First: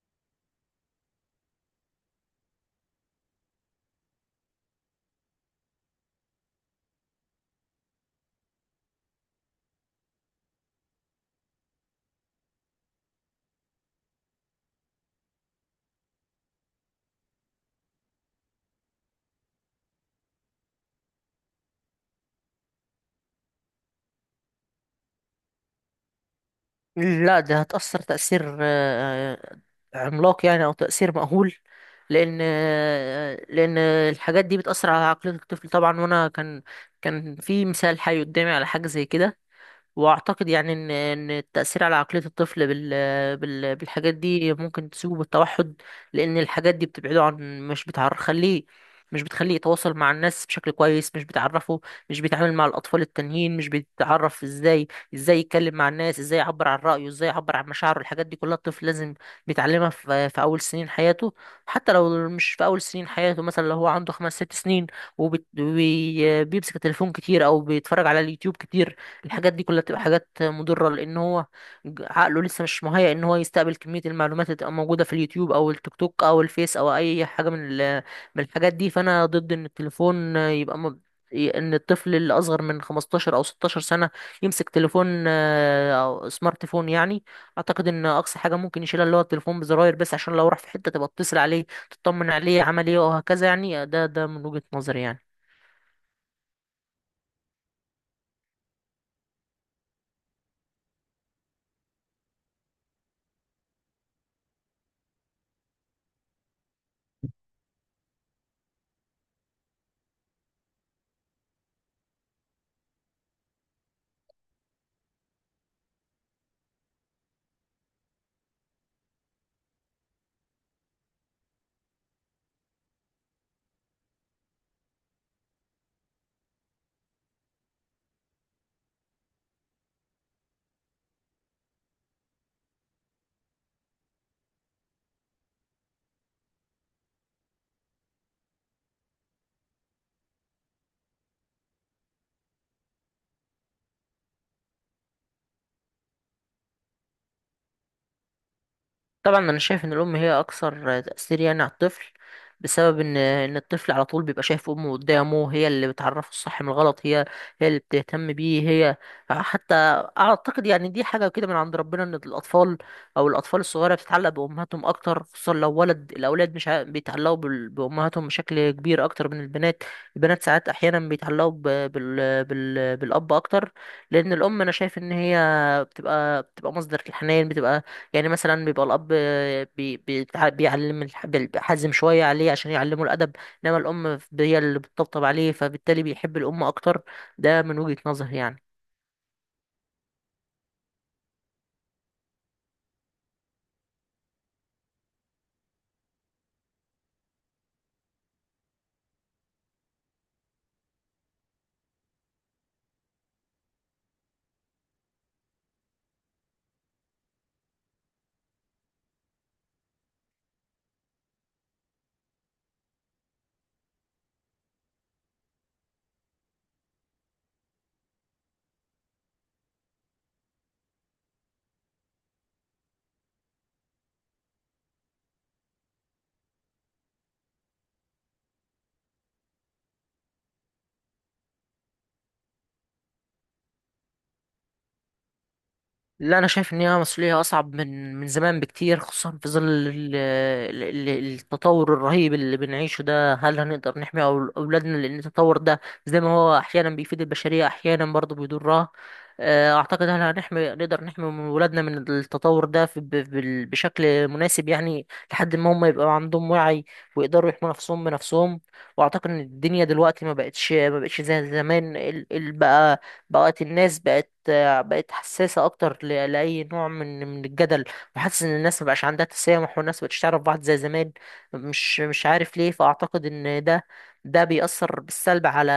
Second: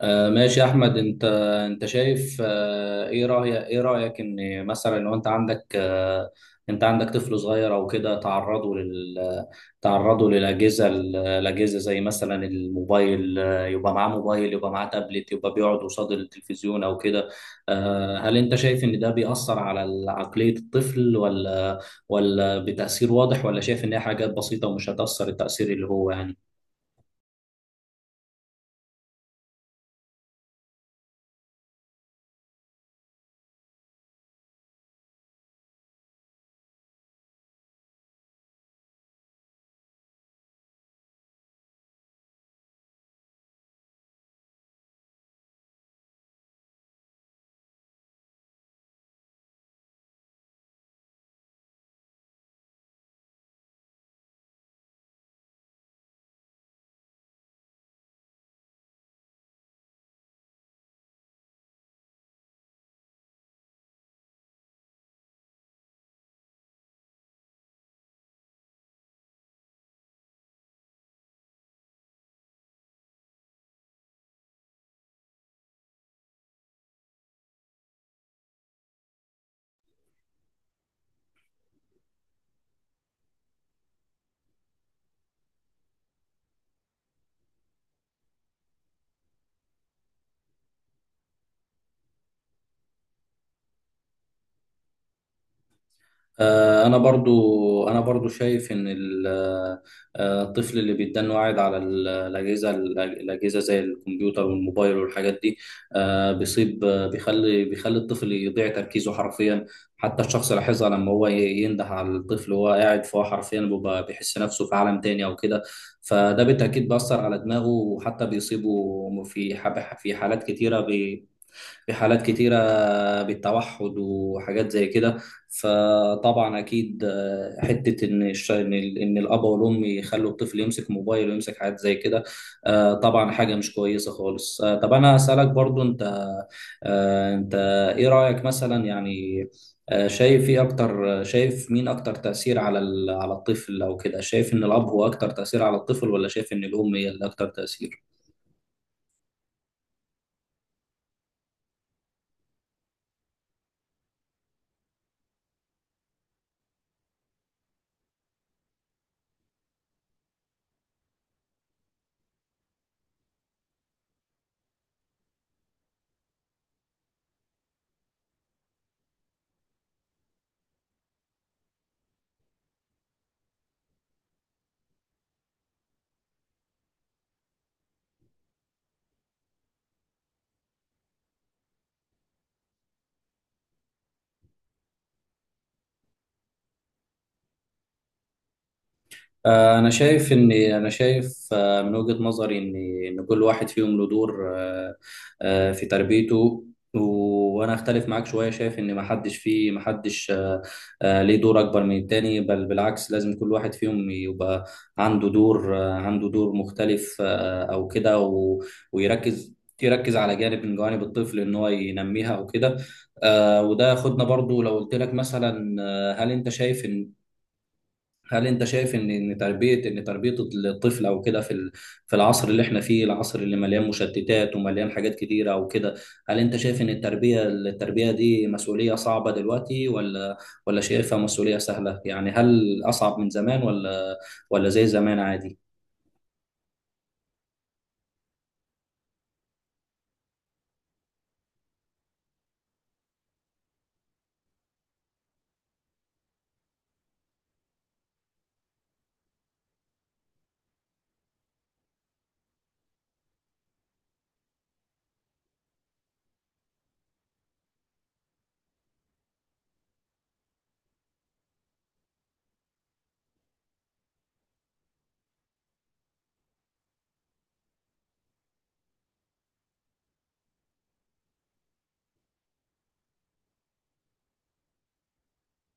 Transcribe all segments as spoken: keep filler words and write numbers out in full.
آه، ماشي يا احمد، انت انت شايف، آه، ايه رايك ايه رايك ان مثلا لو انت عندك، آه، انت عندك طفل صغير او كده، تعرضه لل تعرضه للاجهزه الاجهزه زي مثلا الموبايل، آه، يبقى معاه موبايل، يبقى معاه تابلت، يبقى بيقعد قصاد التلفزيون او كده. آه، هل انت شايف ان ده بيأثر على عقليه الطفل؟ ولا ولا بتأثير واضح؟ ولا شايف ان هي حاجات بسيطه ومش هتأثر التأثير اللي هو يعني. لا، ده هتأثر تأثير آه، عملاق يعني، أو تأثير مأهول. لأن آه، لأن الحاجات دي بتأثر على عقلية الطفل طبعا. وأنا كان كان في مثال حي قدامي على حاجة زي كده. واعتقد يعني ان ان التاثير على عقليه الطفل بال بال بالحاجات دي ممكن تسوءه بالتوحد. لان الحاجات دي بتبعده عن مش بتعرف خليه مش بتخليه يتواصل مع الناس بشكل كويس، مش بتعرفه مش بيتعامل مع الاطفال التانيين، مش بيتعرف ازاي ازاي يتكلم مع الناس، ازاي يعبر عن رايه، ازاي يعبر عن مشاعره. الحاجات دي كلها الطفل لازم بيتعلمها في في اول سنين حياته. حتى لو مش في اول سنين حياته، مثلا لو هو عنده خمس ست سنين وبيمسك التليفون كتير او بيتفرج على اليوتيوب كتير، الحاجات دي كلها بتبقى حاجات مضرة. لأن هو ج- عقله لسه مش مهيأ إن هو يستقبل كمية المعلومات اللي تبقى موجودة في اليوتيوب أو التيك توك أو الفيس أو أي حاجة من ال- من الحاجات دي. فأنا ضد إن التليفون يبقى م... ي- إن الطفل اللي أصغر من خمستاشر أو ستاشر سنة يمسك تليفون، آه، أو سمارت فون يعني. أعتقد إن أقصى حاجة ممكن يشيلها اللي هو التليفون بزراير بس، عشان لو راح في حتة تبقى تتصل عليه، تطمن عليه عمل إيه وهكذا. يعني ده ده من وجهة نظري يعني. آه، انا برضو انا برضو شايف ان ال- آه، الطفل اللي بيتدن واعد على ال- الاجهزه الاجهزه زي الكمبيوتر والموبايل والحاجات دي، آه، بيصيب آه، بيخلي بيخلي الطفل يضيع تركيزه حرفيا. حتى الشخص لاحظها، لما هو ي- ينده على الطفل وهو قاعد، فهو حرفيا بيبقى بيحس نفسه في عالم تاني او كده. فده بالتاكيد بيأثر على دماغه، وحتى بيصيبه في ح- في حالات كتيره في حالات كتيرة بالتوحد وحاجات زي كده. فطبعا أكيد، آه، حتة إن الش- إن ال- إن الأب والأم يخلوا الطفل يمسك موبايل ويمسك حاجات زي كده، آه، طبعا حاجة مش كويسة خالص. آه، طب أنا أسألك برضو، أنت آه، أنت، إيه رأيك مثلا يعني؟ آه، شايف ايه اكتر شايف مين اكتر تأثير على ال- على الطفل او كده؟ شايف ان الاب هو اكتر تأثير على الطفل؟ ولا شايف ان الام هي اللي اكتر تأثير؟ طبعا انا شايف ان الام هي اكثر تاثير يعني على الطفل، بسبب ان ان الطفل على طول بيبقى شايف امه قدامه. هي اللي بتعرفه الصح من الغلط، هي هي اللي بتهتم بيه. هي حتى اعتقد يعني دي حاجه كده من عند ربنا، ان الاطفال او الاطفال الصغيره بتتعلق بامهاتهم اكتر. خصوصا لو ولد، الاولاد مش ع- بيتعلقوا بال- بامهاتهم بشكل كبير اكتر من البنات. البنات ساعات احيانا بيتعلقوا ب- بال... بال... بالاب اكتر. لان الام انا شايف ان هي بتبقى بتبقى مصدر الحنان. بتبقى يعني مثلا بيبقى الاب بي بي بيعلم الح- بيحزم شويه عليه عشان يعلمه الادب، انما الام هي اللي بتطبطب عليه. فبالتالي بيحب الام اكتر. ده من وجهه نظري يعني. آه، أنا شايف إن أنا شايف، آه، من وجهة نظري، إن إن كل واحد فيهم له دور، آه، آه، في تربيته. و- وأنا أختلف معاك شوية، شايف إن محدش فيه محدش، آه، آه، ليه دور أكبر من التاني، بل بالعكس، لازم كل واحد فيهم يبقى عنده دور آه، عنده دور مختلف، آه، أو كده، و- ويركز يركز على جانب من جوانب الطفل إن هو ينميها أو كده. آه، وده ياخدنا برضو، لو قلت لك مثلا، آه، هل أنت شايف إن هل انت شايف ان ان تربيه ان تربيه الطفل او كده في ال- في العصر اللي احنا فيه، العصر اللي مليان مشتتات ومليان حاجات كتيره او كده، هل انت شايف ان التربيه التربيه دي مسؤوليه صعبه دلوقتي؟ ولا ولا شايفها مسؤوليه سهله يعني؟ هل اصعب من زمان؟ ولا ولا زي زمان عادي؟ لا انا شايف ان هي مسؤوليه اصعب من من زمان بكتير، خصوصا في ظل ال- ال- ال- التطور الرهيب اللي بنعيشه ده. هل هنقدر نحمي أول- اولادنا؟ لان التطور ده زي ما هو احيانا بيفيد البشريه، احيانا برضه بيضرها. آه، اعتقد هل هنحمي نقدر نحمي من اولادنا من التطور ده في- ب- بال- بشكل مناسب يعني، لحد ما هم يبقوا عندهم وعي ويقدروا يحموا نفسهم بنفسهم. واعتقد ان الدنيا دلوقتي ما بقتش ما بقتش زي زمان. ال- ال- بقى بقت الناس بقت بقت حساسة أكتر ل- لأي نوع من من الجدل. وحاسس إن الناس مبقاش عندها تسامح، والناس مبقتش تعرف بعض زي زمان، مش مش عارف ليه. فأعتقد إن ده ده بيأثر بالسلب على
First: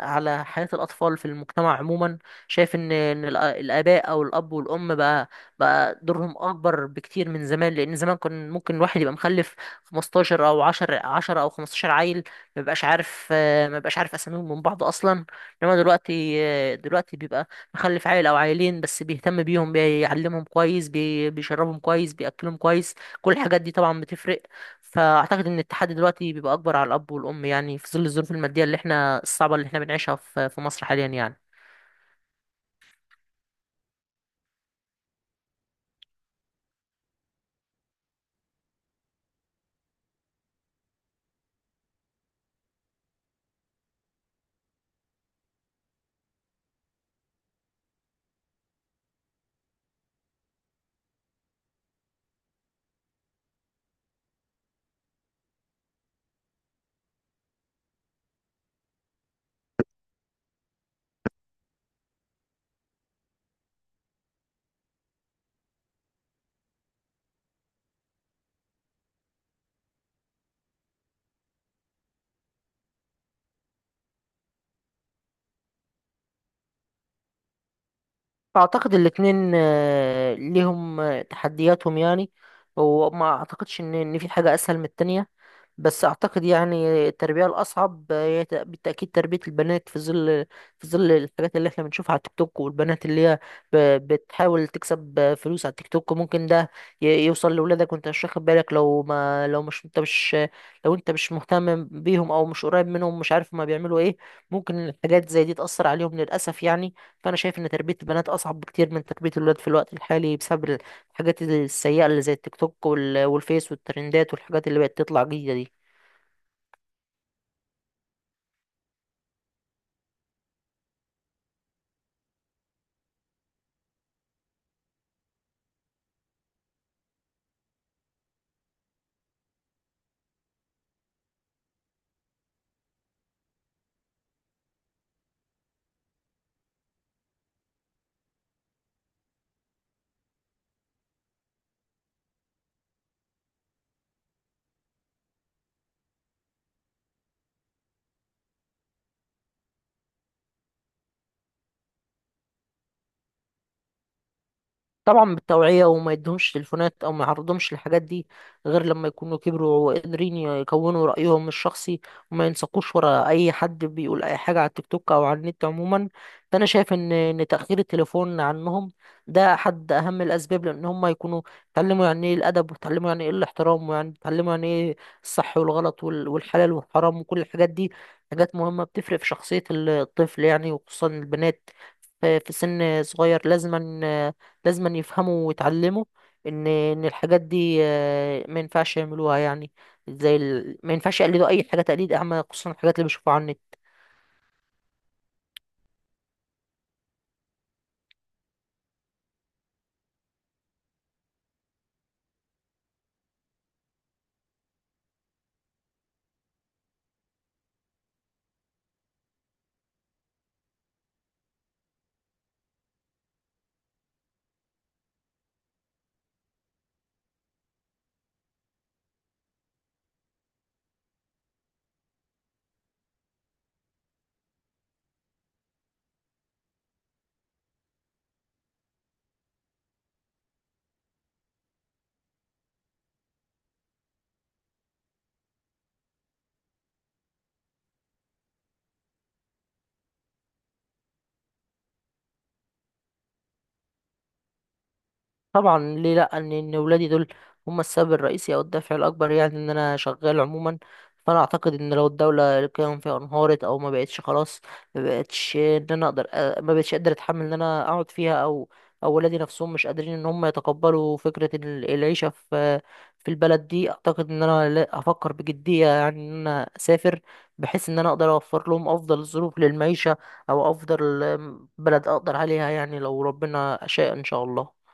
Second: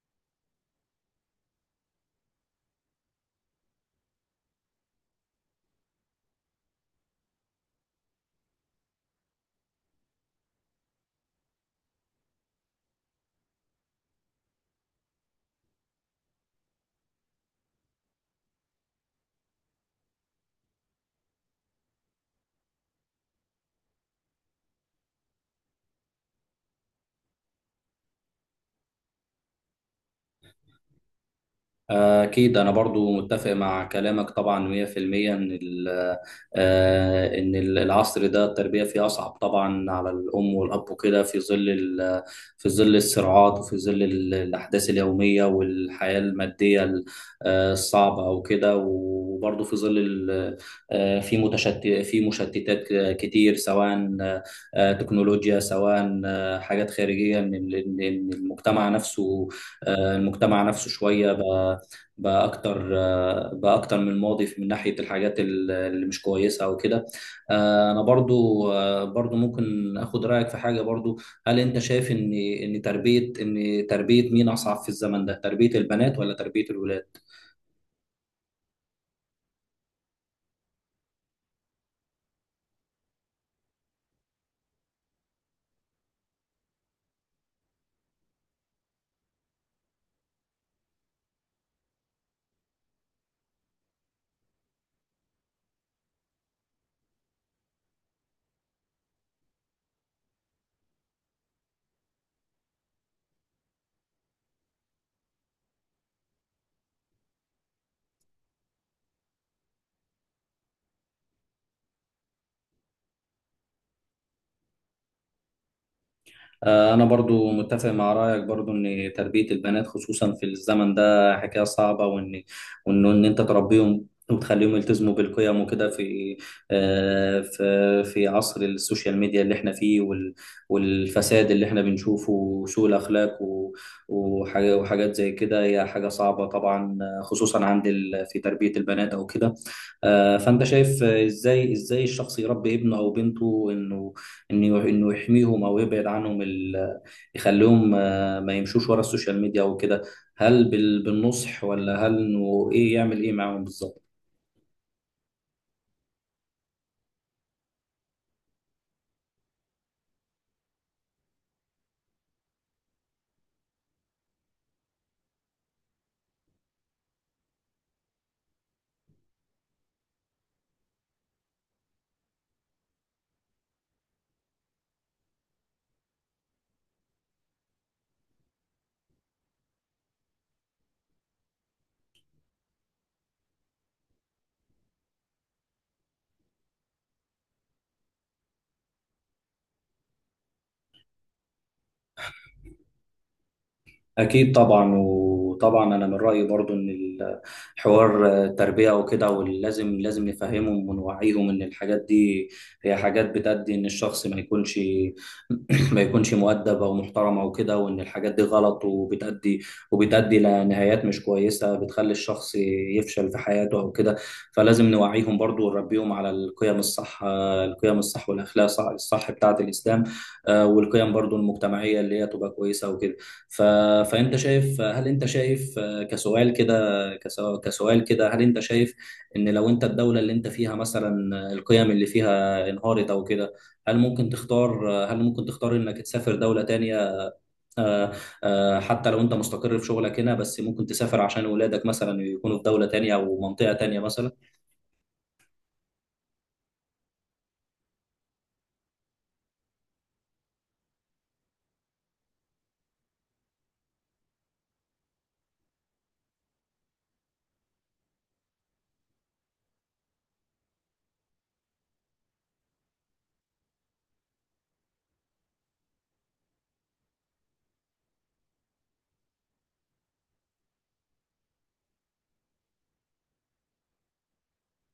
على حياة الأطفال في المجتمع عموما. شايف إن إن الأ- الآباء أو الأب والأم بقى بقى دورهم أكبر بكتير من زمان. لأن زمان كان ممكن الواحد يبقى مخلف خمستاشر أو عشرة، عشرة أو خمستاشر عيل، مبقاش عارف مبقاش عارف أساميهم من بعض أصلا. انما دلوقتي دلوقتي بيبقى مخلف عيل او عيلين بس، بيهتم بيهم، بيعلمهم كويس، بي- بيشربهم كويس، بياكلهم كويس. كل الحاجات دي طبعا بتفرق. فاعتقد ان التحدي دلوقتي بيبقى اكبر على الاب والام يعني، في ظل الظروف الماديه اللي احنا الصعبه اللي احنا بنعيشها في في مصر حاليا يعني. أكيد، أنا برضو متفق مع كلامك طبعا مية في المية. إن ال- آه، إن ال- العصر ده التربية فيه أصعب طبعا على الأم والأب وكده، في ظل ال- في ظل الصراعات، وفي ظل ال- الأحداث اليومية والحياة المادية ال- آه، الصعبة وكده، وبرضو في ظل ال- آه، في متشتت في مشتتات كتير، سواء آه، تكنولوجيا، سواء آه، حاجات خارجية من من- من المجتمع نفسه. آه، المجتمع نفسه شوية بقى اكتر آه، بقى اكتر من الماضي في- من ناحيه الحاجات ال- اللي مش كويسه او كده. آه، انا برضو آه، برضو ممكن اخد رايك في حاجه برضو. هل انت شايف ان ان تربيه ان تربيه مين اصعب في الزمن ده؟ تربيه البنات ولا تربيه الولاد؟ فاعتقد الاتنين آه، ليهم آه، تحدياتهم يعني. وما اعتقدش ان ان في حاجه اسهل من التانية. بس اعتقد يعني التربيه الاصعب هي ت- بالتاكيد تربيه البنات في ظل في ظل الحاجات اللي احنا بنشوفها على التيك توك. والبنات اللي هي ب- بتحاول تكسب فلوس على التيك توك، ممكن ده ي- يوصل لاولادك وانت مش واخد بالك. لو ما لو مش انت مش لو انت مش مهتم بيهم، او مش قريب منهم، مش عارف ما بيعملوا ايه، ممكن الحاجات زي دي تاثر عليهم للاسف يعني. فانا شايف ان تربيه البنات اصعب بكتير من تربيه الولاد في الوقت الحالي، بسبب الحاجات السيئه اللي زي التيك توك وال- والفيس والترندات والحاجات اللي بقت تطلع جديده دي. آه، أنا برضو متفق مع رأيك برضو إن تربية البنات خصوصا في الزمن ده حكاية صعبة، وإن وإن إن أنت تربيهم وتخليهم يلتزموا بالقيم وكده، في آه، في في عصر السوشيال ميديا اللي احنا فيه، وال- والفساد اللي احنا بنشوفه وسوء الأخلاق و- وحاجة- وحاجات زي كده، هي حاجة صعبة طبعا، آه، خصوصا عند ال- في تربية البنات أو كده. آه، فأنت شايف، آه، إزاي إزاي الشخص يربي ابنه أو بنته، إنه انه انه يحميهم او يبعد عنهم، ال- يخليهم آه، ما يمشوش ورا السوشيال ميديا وكده؟ هل بال- بالنصح؟ ولا هل انه ايه يعمل ايه معاهم بالظبط؟ طبعا بالتوعية، وما يدهمش تليفونات أو ما يعرضهمش للحاجات دي غير لما يكونوا كبروا وقادرين يكونوا رأيهم الشخصي، وما ينساقوش ورا أي حد بيقول أي حاجة على التيك توك أو على النت عموما. فأنا شايف إن إن تأخير التليفون عنهم ده أحد أهم الأسباب، لأن هم يكونوا اتعلموا يعني إيه الأدب، واتعلموا يعني إيه الاحترام، ويعني اتعلموا يعني إيه الصح والغلط وال- والحلال والحرام وكل الحاجات دي. حاجات مهمة بتفرق في شخصية الطفل يعني، وخصوصا البنات في في سن صغير. لازما لازم أن يفهموا ويتعلموا ان ان الحاجات دي آه، ما ينفعش يعملوها يعني. زي ال... ما ينفعش يقلدوا اي حاجه تقليد اعمى، خصوصا الحاجات اللي بيشوفوها على النت. أكيد طبعا، وطبعا أنا من رأيي برضو إن الحوار تربية وكده، ولازم لازم نفهمهم ونوعيهم إن الحاجات دي هي حاجات بتأدي إن الشخص ما يكونش ما يكونش مؤدب أو محترم أو كده، وإن الحاجات دي غلط، وبتأدي وبتأدي لنهايات مش كويسة، بتخلي الشخص يفشل في حياته أو كده. فلازم نوعيهم برضو ونربيهم على القيم الصح القيم الصح والأخلاق الصح الصح بتاعة الإسلام، آه، والقيم برضو المجتمعية اللي هي تبقى كويسة وكده. ف... فانت شايف هل انت شايف كسؤال كده كسو- كسؤال كده، هل انت شايف ان لو انت الدولة اللي انت فيها مثلا، القيم اللي فيها انهارت او كده، هل ممكن تختار هل ممكن تختار انك تسافر دولة تانية، آه، آه، حتى لو انت مستقر في شغلك هنا، بس ممكن تسافر عشان ولادك مثلا يكونوا في دولة تانية او منطقة تانية مثلا؟ طبعا ليه لا. ان ان ولادي دول هم السبب الرئيسي او الدافع الاكبر يعني ان انا شغال عموما. فانا اعتقد ان لو الدوله القيم فيها انهارت، او ما بقتش خلاص، ما بقتش ان انا اقدر أ- ما بقتش قادر اتحمل ان انا اقعد فيها، او او ولادي نفسهم مش قادرين ان هم يتقبلوا فكره ال- العيشه في في البلد دي، اعتقد ان انا لا- هفكر بجديه يعني ان انا اسافر، بحيث ان انا اقدر اوفر لهم افضل الظروف للمعيشه، او افضل بلد اقدر عليها يعني لو ربنا شاء ان شاء الله.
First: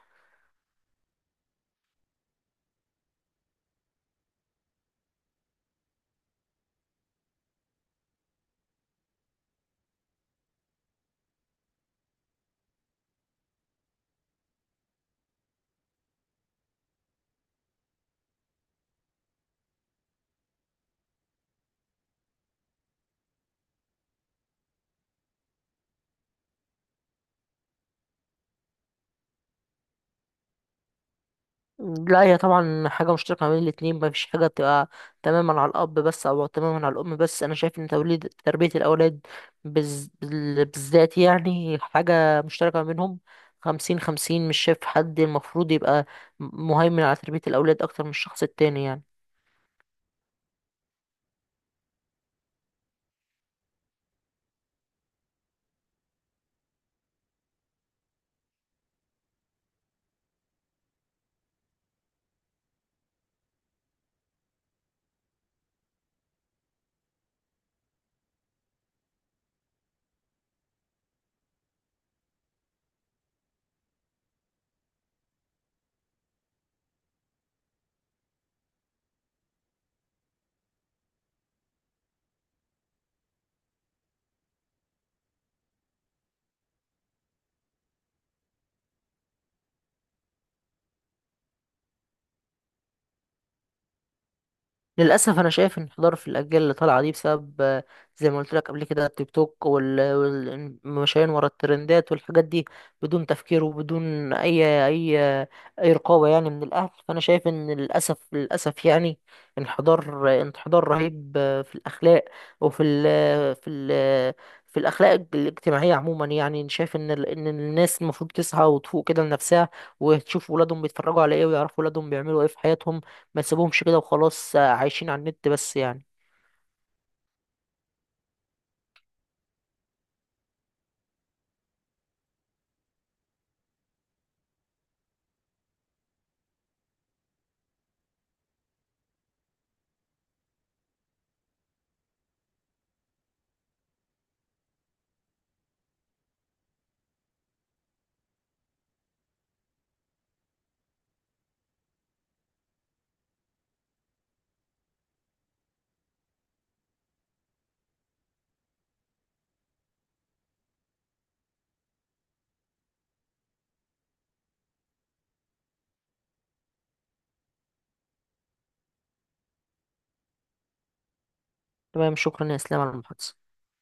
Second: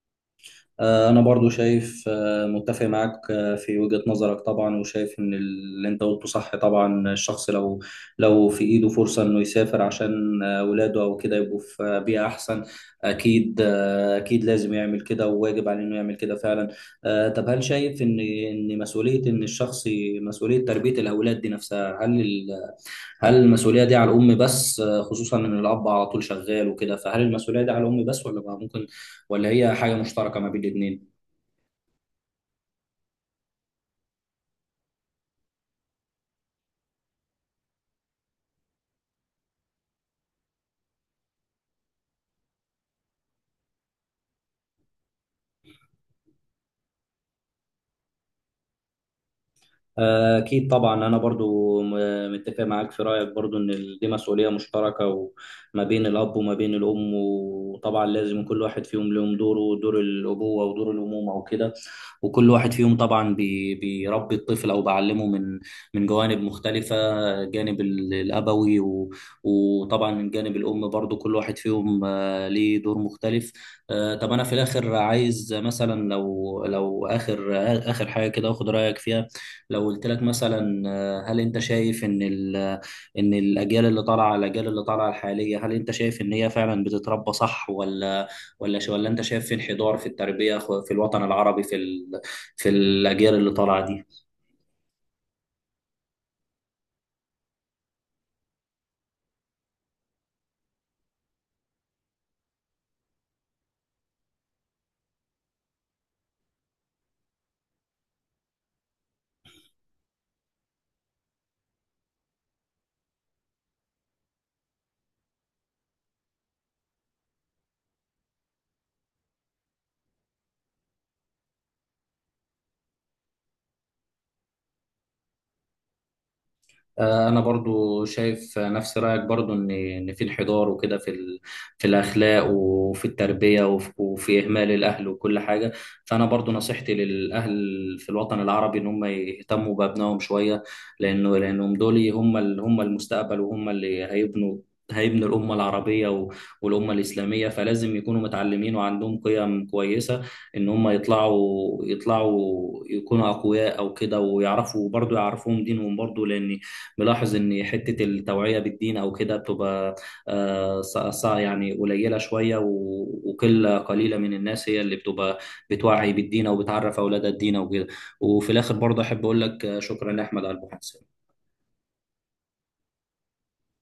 آه، أنا برضو شايف آه، متفق معاك آه، في وجهة نظرك طبعا، وشايف إن اللي أنت قلته صح. طبعا الشخص لو لو في إيده فرصة إنه يسافر عشان آه، ولاده أو كده يبقوا في آه، بيئة أحسن، أكيد. آه، أكيد لازم يعمل كده، وواجب عليه إنه يعمل كده فعلا. آه، طب هل شايف إن إن مسؤولية إن الشخص ي- مسؤولية تربية الأولاد دي نفسها، هل ال- هل المسؤولية دي على الأم بس، آه، خصوصا إن الأب على طول شغال وكده؟ فهل المسؤولية دي على الأم بس، ولا بقى ممكن ولا هي حاجة مشتركة ما بين الاتنين؟ لا، هي طبعا حاجة مشتركة ما بين الاتنين. مفيش حاجة بتبقى تماما على الأب بس أو تماما على الأم بس. أنا شايف إن توليد تربية الأولاد بز... بال- بالذات يعني حاجة مشتركة ما بينهم، خمسين خمسين. مش شايف حد المفروض يبقى مهيمن على تربية الأولاد أكتر من الشخص التاني يعني. أكيد طبعا، أنا برضو م- متفق معاك في رأيك برضو إن ال- دي مسؤولية مشتركة وما بين الأب وما بين الأم. وطبعا لازم كل واحد فيهم لهم دوره، دور الأبوة ودور الأمومة وكده. وكل واحد فيهم طبعا بي بيربي الطفل أو بعلمه من من جوانب مختلفة، جانب ال- الأبوي، و- وطبعا من جانب الأم برضو، كل واحد فيهم آه، ليه دور مختلف. آه، طب أنا في الآخر عايز مثلا، لو لو آخر آخر حاجة كده أخد رأيك فيها. لو قلت لك مثلا، آه، هل انت شايف ان ال- ان الاجيال اللي طالعه الاجيال اللي طالعه الحاليه، هل انت شايف ان هي فعلا بتتربى صح؟ ولا ولا ش- ولا انت شايف في انحدار في التربيه خ- في الوطن العربي في ال- في الاجيال اللي طالعه دي؟ للأسف أنا شايف انحدار في الأجيال اللي طالعة دي، بسبب آه، زي ما قلت لك قبل كده التيك توك والمشايين ورا الترندات والحاجات دي، بدون تفكير وبدون أي أي أي رقابة يعني من الأهل. فأنا شايف إن للأسف للأسف يعني انحدار انحدار رهيب آه، في الأخلاق، وفي ال في ال في الأخلاق الاجتماعية عموما يعني. شايف إن ال- إن الناس المفروض تصحى وتفوق كده لنفسها، وتشوف ولادهم بيتفرجوا على إيه، ويعرفوا ولادهم بيعملوا إيه في حياتهم. ما تسيبهمش كده وخلاص آه، عايشين على النت بس يعني. آه، انا برضو شايف نفس رايك برضو، ان ان في انحدار وكده في ال... في الاخلاق وفي التربيه وفي... وفي اهمال الاهل وكل حاجه. فانا برضو نصيحتي للاهل في الوطن العربي ان هم يهتموا بابنائهم شويه، لانه لانهم دول هم ال... هم المستقبل، وهم اللي هيبنوا هيبنوا الأمة العربية و- والأمة الإسلامية، فلازم يكونوا متعلمين وعندهم قيم كويسة، إن هم يطلعوا يطلعوا يكونوا أقوياء أو كده، ويعرفوا برضو يعرفوهم دينهم برضو، لأن ملاحظ ان حته التوعيه بالدين او كده بتبقى آه، ص- ص- يعني قليله شويه، و- وقله قليله من الناس هي اللي بتبقى بتوعي بالدين او بتعرف اولادها الدين او كده. وفي الاخر برضه احب اقول لك آه، شكرا يا احمد على المحادثه. تمام، شكرا يا اسلام على المحادثة.